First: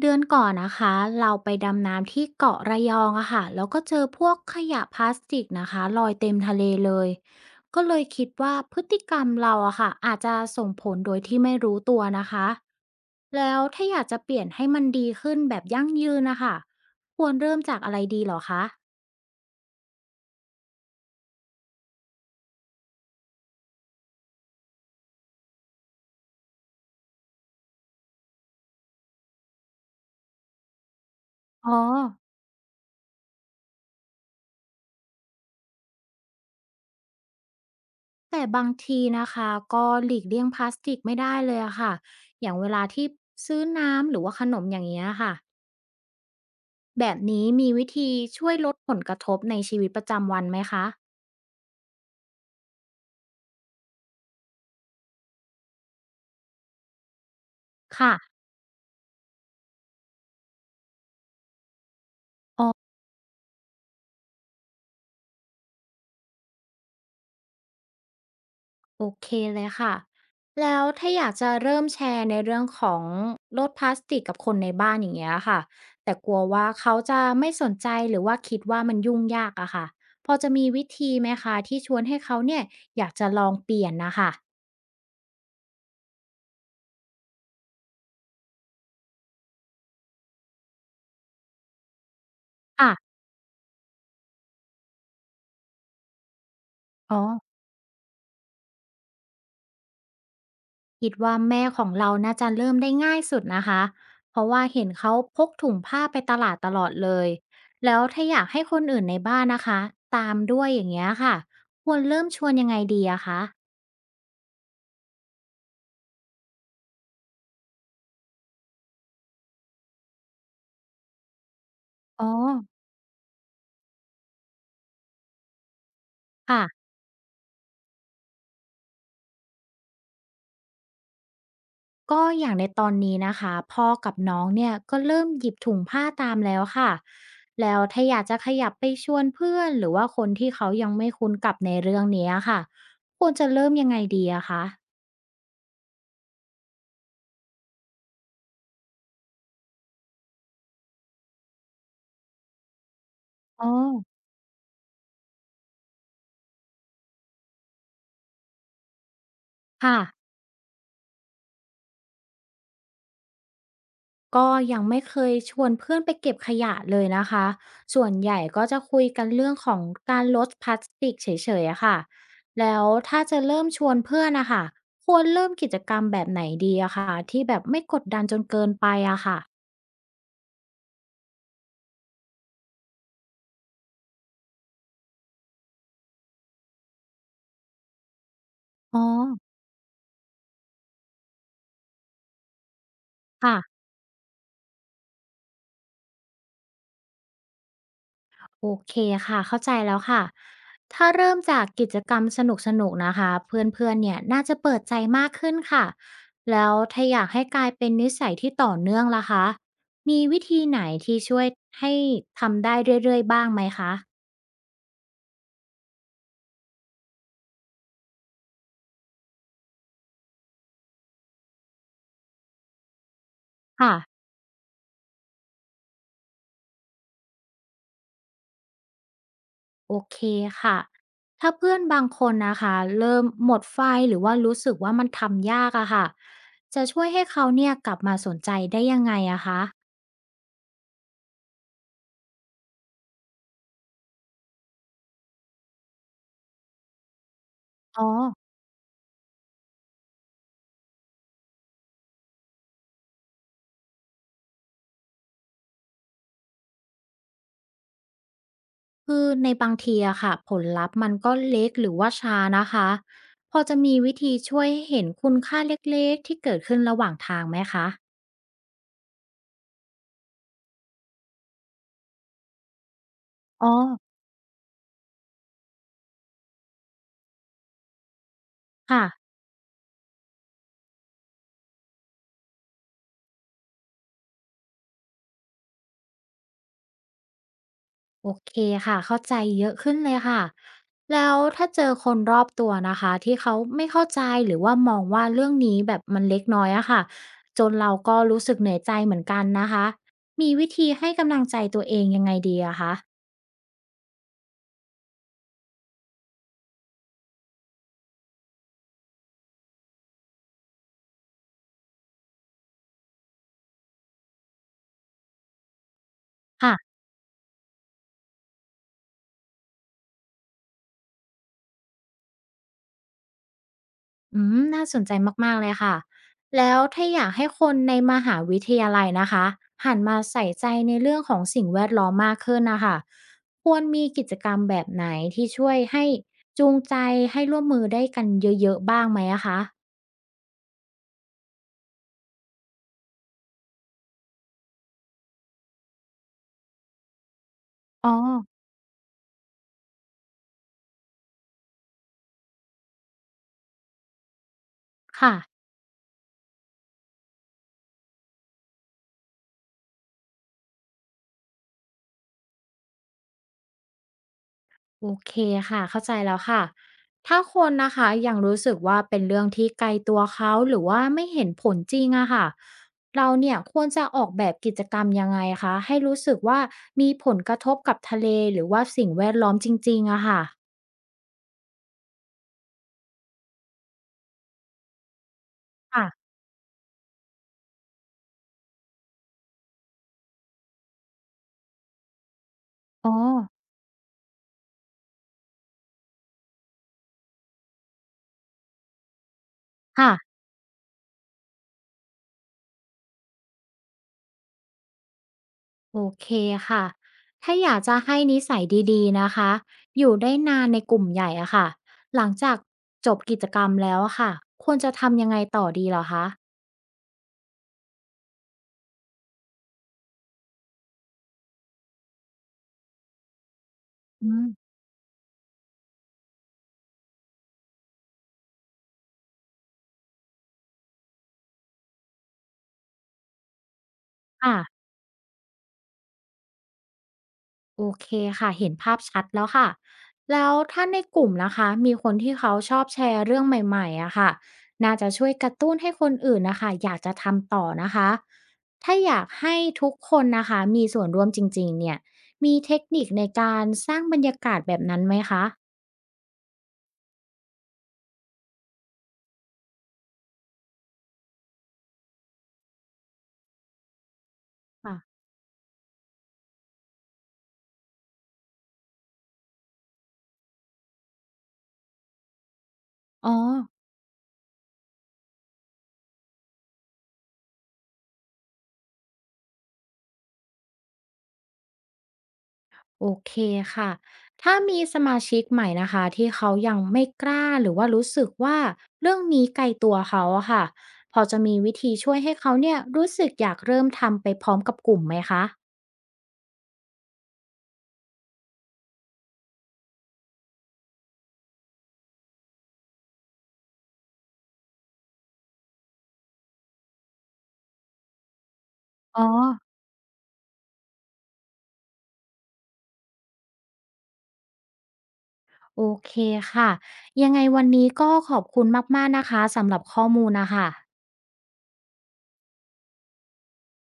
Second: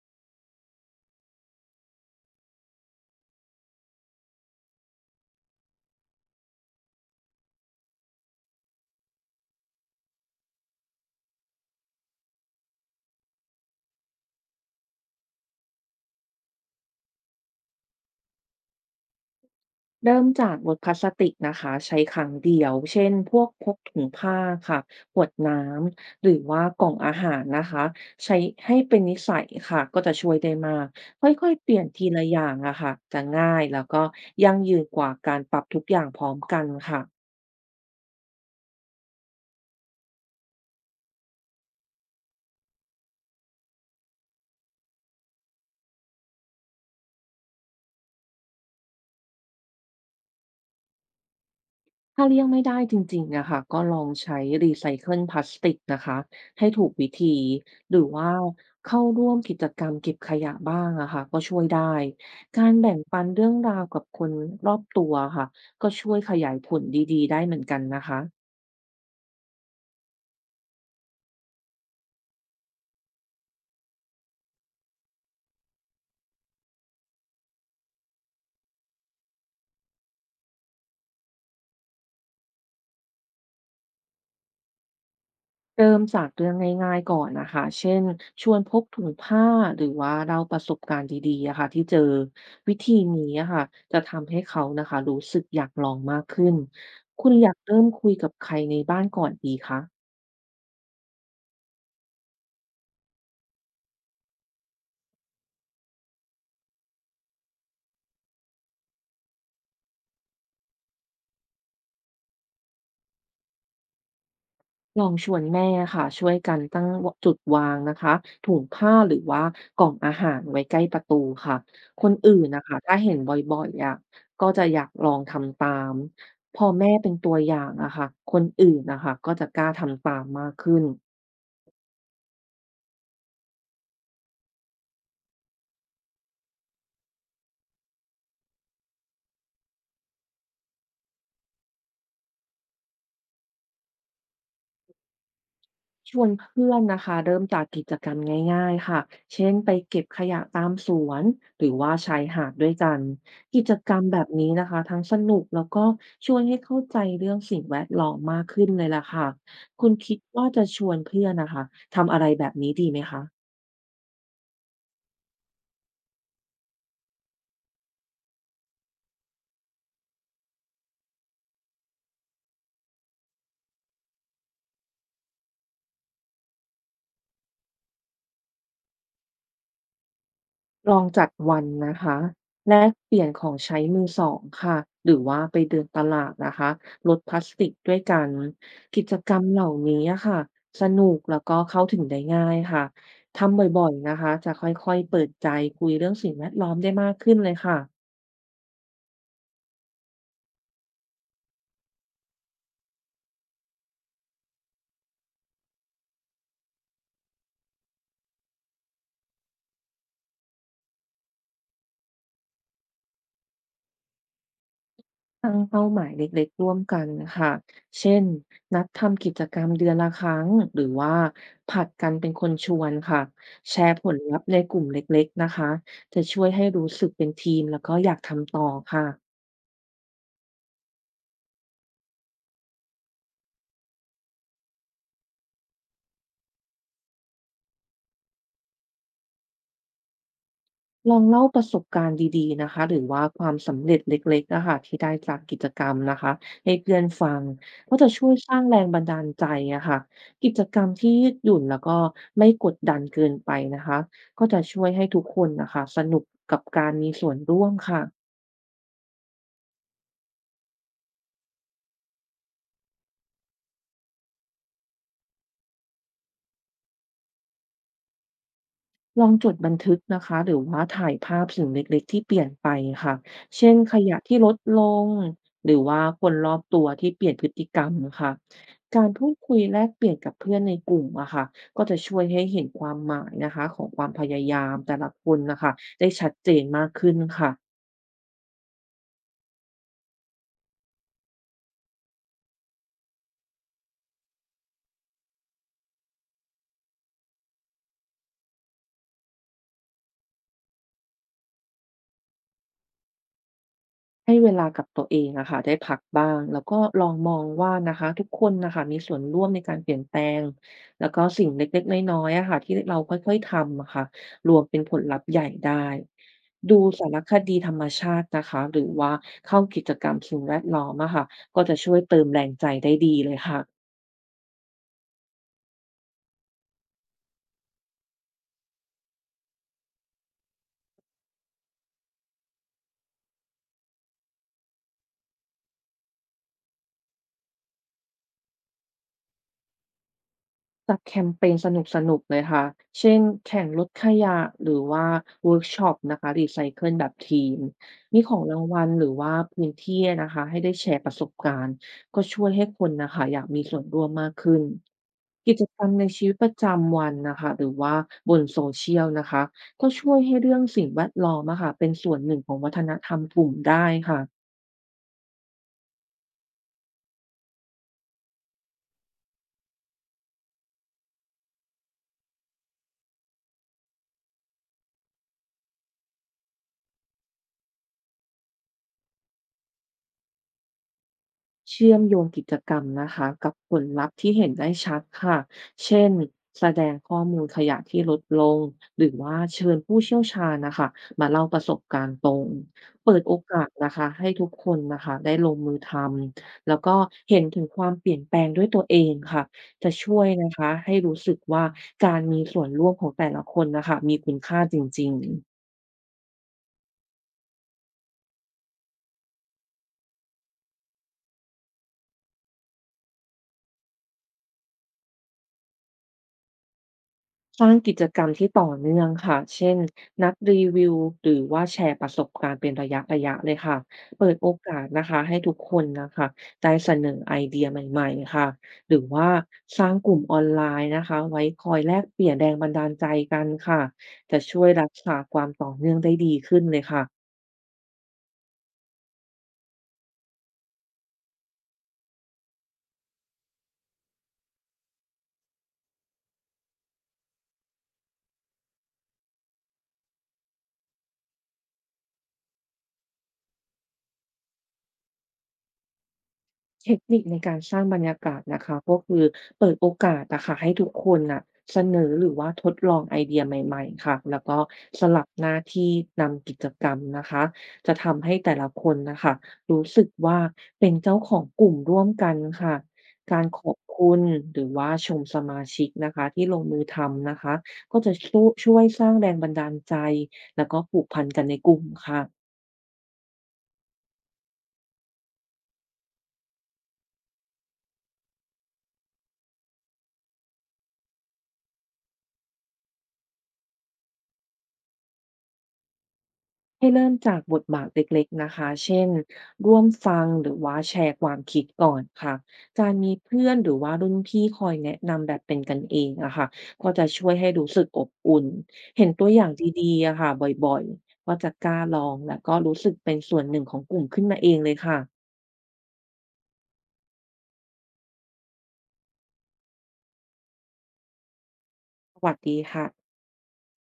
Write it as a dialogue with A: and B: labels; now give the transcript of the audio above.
A: เดือนก่อนนะคะเราไปดำน้ำที่เกาะระยองอะค่ะแล้วก็เจอพวกขยะพลาสติกนะคะลอยเต็มทะเลเลยก็เลยคิดว่าพฤติกรรมเราอะค่ะอาจจะส่งผลโดยที่ไม่รู้ตัวนะคะแล้วถ้าอยากจะเปลี่ยนให้มันดีขึ้นแบบยั่งยืนนะคะควรเริ่มจากอะไรดีเหรอคะ
B: เริ่มจากลดพลาสติกนะคะใช้ครั้งเดียวเช่นพวกพกถุงผ้าค่ะขวดน้ำหรือว่ากล่องอาหารนะคะใช้ให้เป็นนิสัยค่ะก็จะช่วยได้มากค่อยๆเป
A: อ๋อ
B: ลี่ยนทีละอย่างอะค่ะจะง่ายแล้วก็ยั่งยืนกว่าการปรับทุกอย่างพร้อมกันค่ะ
A: แต่บางทีนะคะก็หลีกเลี่ยงพลาสติกไม่ได้เลยอะค่ะอย่างเวลาที่ซื้อน้ำหรือว่าขนมอย่างเงี้ยค่ะ แบบนี้มีวิธีช่วยลดผลกระทบในชีวิตประจำวันไหมคะ
B: ถ้าเลี่ยงไม่ได้จริงๆนะคะก็ลองใช้รีไซเคิลพลาสติกนะคะให้ถูกวิธีหรือ
A: ค่ะ
B: ว่าเข้าร่วมกิจกรรมเก็บขยะบ้างอะค่ะก็ช่วยได้
A: อ๋
B: กา
A: อ
B: รแบ่งปันเรื่องราวกับคนรอบตัวค่ะก็ช่วยขยายผลดีๆได้เหมือนกันนะคะ
A: โอเคเลยค่ะ แล้วถ้าอยากจะเริ่มแชร์ในเรื่องของลดพลาสติกกับคนในบ้านอย่างเงี้ยค่ะ แต่กลัวว่าเขาจะไม่สนใจหรือว่าคิดว่ามันยุ่งยากอะค่ะ พอจะมีวิธีไหมคะที่ชวนให้เขาเนี่ยอยากจะลองเปลี่ยนนะค่ะ
B: เริ่มจากเรื่องง่ายๆก่อนนะคะ เช่นชวนพกถุงผ้า หรือว่าเล่าประสบการณ์ดีๆอะค่ะที่เจอวิธี
A: ค่ะ
B: นี้อะค่ะจะทำให้เขานะคะรู้สึกอยากลองมากขึ้น
A: อ๋อ
B: คุณอยากเริ่มคุยกับใครในบ้านก่อนดีคะ
A: คิดว่าแม่ของเราน่าจะเริ่มได้ง่ายสุดนะคะเพราะว่าเห็นเขาพกถุงผ้าไปตลาดตลอดเลยแล้วถ้าอยากให้คนอื่นในบ้านนะคะตามด้วยอย่างเงี้ยค่ะควรเริ่มชวนยังไงดีอะคะ
B: ลองชวนแม่ค่ะช่วยกันตั้งจุดวางนะคะถุงผ้าหรือว่ากล่องอาหารไว้ใกล้ประตูค่ะคน
A: อ๋อ
B: อื่นนะคะถ้าเห็นบ่อยๆอะก็จะอยากลองทำตามพอ
A: ค่ะ
B: แม่เป็นตัวอย่างอะค่ะคนอื่นนะคะก็จะกล้าทำตามมากขึ้น
A: ก็อย่างในตอนนี้นะคะพ่อกับน้องเนี่ยก็เริ่มหยิบถุงผ้าตามแล้วค่ะแล้วถ้าอยากจะขยับไปชวนเพื่อนหรือว่าคนที่เขายังไม่คุ้นกับในเรื่องเนี้ยค่ะควรจะเริ่มยังไงดีอะคะ
B: ชวนเพื่อนนะคะเริ่มจากกิจกรรมง่ายๆค่ะเช่นไปเก็บขยะตามสวนหรือว่าชายหาดด้วยกันกิ
A: อ๋อ
B: จกรรมแบบนี้นะคะทั้งสนุกแล้วก็ช่วยให้เข้าใจเรื่องสิ่งแวดล้อมมากขึ้นเลยล่ะค่ะคุณ
A: ค่ะ
B: คิดว่าจะชวนเพื่อนนะคะทำอะไรแบบนี้ดีไหมคะ
A: ก็ยังไม่เคยชวนเพื่อนไปเก็บขยะเลยนะคะ ส่วนใหญ่ก็จะคุยกันเรื่องของการลดพลาสติกเฉยๆอะค่ะแล้วถ้าจะเริ่มชวนเพื่อนนะคะ ควรเริ่มกิจกรรมแบบไหนดีอะค่ะที่แบบไม่กดดันจนเกินไปอะค่ะ
B: ลองจัดวันนะคะแลกเปลี่ยนของใช้มือสองค่ะหรือว่าไปเดินตลาดนะคะลดพลาสติกด้วยกัน
A: อ๋อ
B: กิจกรรมเหล่านี้อะค่ะสนุกแล้วก็เข้าถึงได้ง่ายค่ะทำบ
A: ค่ะ
B: ่อยๆนะคะจะค่อยๆเปิดใจคุยเรื่องสิ่งแวดล้อมได้มากขึ้นเลยค่ะ
A: โอเคค่ะเข้าใจแล้วค่ะถ้าเริ่มจากกิจกรรมสนุกๆนะคะเพื่อนๆเนี่ยน่าจะเปิดใจมากขึ้นค่ะแล้วถ้าอยากให้กลายเป็นนิสัยที่ต่อเนื่องล่ะคะมีวิธีไหนที่ช่วยให้ทำได้เรื่อยๆบ้างไหมคะ
B: ตั้งเป้าหมายเล็กๆร่วมกันค่ะเช่นนัดทำกิจกรรมเดือนละครั้งหรือว่าผัดกันเป็นคนชวนค่ะแช
A: ค่ะ
B: ร์ผลลัพธ์ในกลุ่มเล็กๆนะคะจะช่วยให้รู้สึกเป็นทีมแล้วก็อยากทำต่อค่ะ
A: โอเคค่ะถ้าเพื่อนบางคนนะคะเริ่มหมดไฟหรือว่ารู้สึกว่ามันทำยากอะค่ะจะช่วยให้เขาเนี่ยกลับมาสนใจได้ยังไงอะคะ
B: ลองเล่าประสบการณ์ดีๆนะคะหรือว่าความสำเร็จเล็กๆนะคะที่ได้จากกิจกรรมนะคะให้เพื่อนฟังก็
A: อ๋อ
B: จะช่วยสร้างแรงบันดาลใจอะค่ะกิจกรรมที่ยืดหยุ่นแล้วก็ไม่กดดันเกินไปนะคะก็จะช่วยให้ทุกคนนะคะสนุกกับการมีส่วนร่วมค่ะ
A: คือในบางทีอะค่ะผลลัพธ์มันก็เล็กหรือว่าช้านะคะพอจะมีวิธีช่วยให้เห็นคุณค่าเล็กๆที่เกิดขึ้นระหว่างทางไหมคะ
B: ลองจดบันทึกนะคะหรือว่าถ่ายภาพสิ่งเล็กๆที่เปลี่ยนไปค่ะ
A: อ๋อ
B: เช่นขยะที่ลดลงหรือว่าคนรอบตัวที่เปลี่ยนพฤติกรรมค่ะ
A: ค่ะ
B: การพูดคุยแลกเปลี่ยนกับเพื่อนในกลุ่มอะค่ะก็จะช่วยให้เห็นความหมายนะคะของความพยายามแต่ละคนนะคะได้ชัดเจนมากขึ้นค่ะ
A: โอเคค่ะเข้าใจเยอะขึ้นเลยค่ะแล้วถ้าเจอคนรอบตัวนะคะที่เขาไม่เข้าใจหรือว่ามองว่าเรื่องนี้แบบมันเล็กน้อยอะค่ะจนเราก็รู้สึกเหนื่อยใจเหมือนกันนะคะมีวิธีให้กำลังใจตัวเองยังไงดีอะคะ
B: ให้เวลากับตัวเองอะค่ะได้พักบ้างแล้วก็ลองมองว่านะคะทุกคนนะคะมีส่วนร่วมในการเปลี่ยนแปลงแล้วก็สิ่งเล็กๆน้อยๆอะค่ะที่เราค่อยๆทำอะค่ะรวมเป็นผลลัพธ์ใหญ่ได้
A: ่ะ
B: ดูสารคดีธรรมชาตินะคะหรือว่าเข้ากิจกรรมสิ่งแวดล้อมอะค่ะก็จะช่วยเติมแรงใจได้ดีเลยค่ะ
A: อืมน่าสนใจมากๆเลยค่ะ แล้วถ้าอยากให้คนในมหาวิทยาลัยนะคะหันมาใส่ใจในเรื่องของสิ่งแวดล้อมมากขึ้นนะคะ ควรมีกิจกรรมแบบไหนที่ช่วยให้จูงใจให้ร่วมมือได้กันเยอะๆบ้างไหมอะคะ
B: จัดแคมเปญสนุกๆเลยค่ะ เช่นแข่งลดขยะหรือว่าเวิร์กช็อปนะคะรีไซเคิลแบบทีม
A: อ๋อ
B: มีของรางวัลหรือว่าพื้นที่นะคะให้ได้แชร์ประสบการณ์ก็ช่วยให้คนนะคะอยากมีส่วนร่วมมากขึ้น
A: ค่ะ
B: กิจกรรมในชีวิตประจำวันนะคะหรือว่าบนโซเชียลนะคะก็ช่วยให้เรื่องสิ่งแวดล้อมอะค่ะเป็นส่วนหนึ่งของวัฒนธรรมกลุ่มได้ค่ะ
A: โอเคค่ะเข้าใจแล้วค่ะถ้าคนนะคะยังรู้สึกว่าเป็นเรื่องที่ไกลตัวเขาหรือว่าไม่เห็นผลจริงอะค่ะเราเนี่ยควรจะออกแบบกิจกรรมยังไงคะให้รู้สึกว่ามีผลกระทบกับทะเลหรือว่าสิ่งแวดล้อมจริงๆอะค่ะ
B: เชื่อมโยงกิจกรรมนะคะกับผลลัพธ์ที่เห็นได้ชัดค่ะเช่น
A: ค่ะ
B: แสดงข้อมูลขยะที่ลดลง หรือว่าเชิญผู้เชี่ยวชาญนะคะมาเล่าประสบการณ์ตรง
A: อ๋อ
B: เปิดโอกาสนะคะให้ทุกคนนะคะได้ลงมือทำ แล้วก็เห็นถึงความเปลี่ยนแปลงด้วยตัวเองค่ะจะช่วย
A: ค่ะ
B: นะคะให้รู้สึกว่าการมีส่วนร่วมของแต่ละคนนะคะมีคุณค่าจริงๆ
A: โอเคค่ะถ้าอยากจะให้นิสัยดีๆนะคะอยู่ได้นานในกลุ่มใหญ่อะค่ะหลังจากจบกิจกรรมแล้วอะค่ะควรจะทำยังไงต่อดีเหรอคะ
B: สร้างกิจกรรมที่ต่อเนื่องค่ะเช่นนัดรีวิวหรือว่าแชร์ประสบการณ์เป็นระยะๆเลยค่ะ เปิ
A: อื
B: ด
A: ม
B: โอกาสนะคะให้ทุกคนนะคะได้เสนอไอเดียใหม่ๆค่ะหรือว่าสร้างกลุ่มออนไลน์นะคะไว้คอยแลกเปลี่ยนแรงบันดาลใจกันค่ะจะ
A: ค่ะ
B: ช่วยรักษาความต่อเนื่องได้ดีขึ้นเลยค่ะ
A: โอเคค่ะเห็นภาพชัดแล้วค่ะแล้วถ้าในกลุ่มนะคะมีคนที่เขาชอบแชร์เรื่องใหม่ๆอะค่ะน่าจะช่วยกระตุ้นให้คนอื่นนะคะอยากจะทำต่อนะคะถ้าอยากให้ทุกคนนะคะมีส่วนร่วมจริงๆเนี่ยมีเทคนิคในการสร้างบรรยากาศแบบนั้นไหมคะ
B: เทคนิคในการสร้างบรรยากาศนะคะก็คือเปิดโอกาสนะค่ะให้ทุกคนน่ะเสนอหรือว่าทดลองไอเดียใหม่ๆค่ะแล้วก็ส
A: ค่ะ
B: ลับหน้าที่นำกิจกรรมนะคะจะทำให้แต่ละคนนะคะรู้สึกว่าเป็นเจ้าของกลุ่มร่วมกันค่ะ
A: อ๋อ
B: การขอบคุณหรือว่าชมสมาชิกนะคะที่ลงมือทำนะคะก็จะช่วยสร้างแรงบันดาลใจแล้วก็ผูกพันกันในกลุ่มค่ะ
A: โอเคค่ะ ถ้ามีสมาชิกใหม่นะคะที่เขายังไม่กล้าหรือว่ารู้สึกว่าเรื่องนี้ไกลตัวเขาอะค่ะพอจะมีวิธีช่วยให้เขาเนี่ยรู้สึกอยากเริ่มทำไปพร้อมกับกลุ่มไหมคะ
B: ให้เริ่มจากบทบาทเล็กๆนะคะ เช่น ร่วมฟังหรือว่าแชร์ความคิดก่อนค่ะการมีเพื่อนหรือว่ารุ่นพี่คอยแนะนำแบบเป็นกันเองอะค่ะก็จะช่วยให้รู้สึกอบอุ่น เห็น
A: อ๋อ
B: ตัวอย่างดีๆอะค่ะบ่อยๆ ก็จะกล้าลองและก็รู้สึกเป็นส่วนหนึ่งของกลุ่มขึ้นมาเองเลยค่ะ
A: โอเคค่ะยังไงวันนี้ก็ขอบคุณมากๆนะคะสำหรับข้อมูลนะคะ
B: สวัสดีค่ะ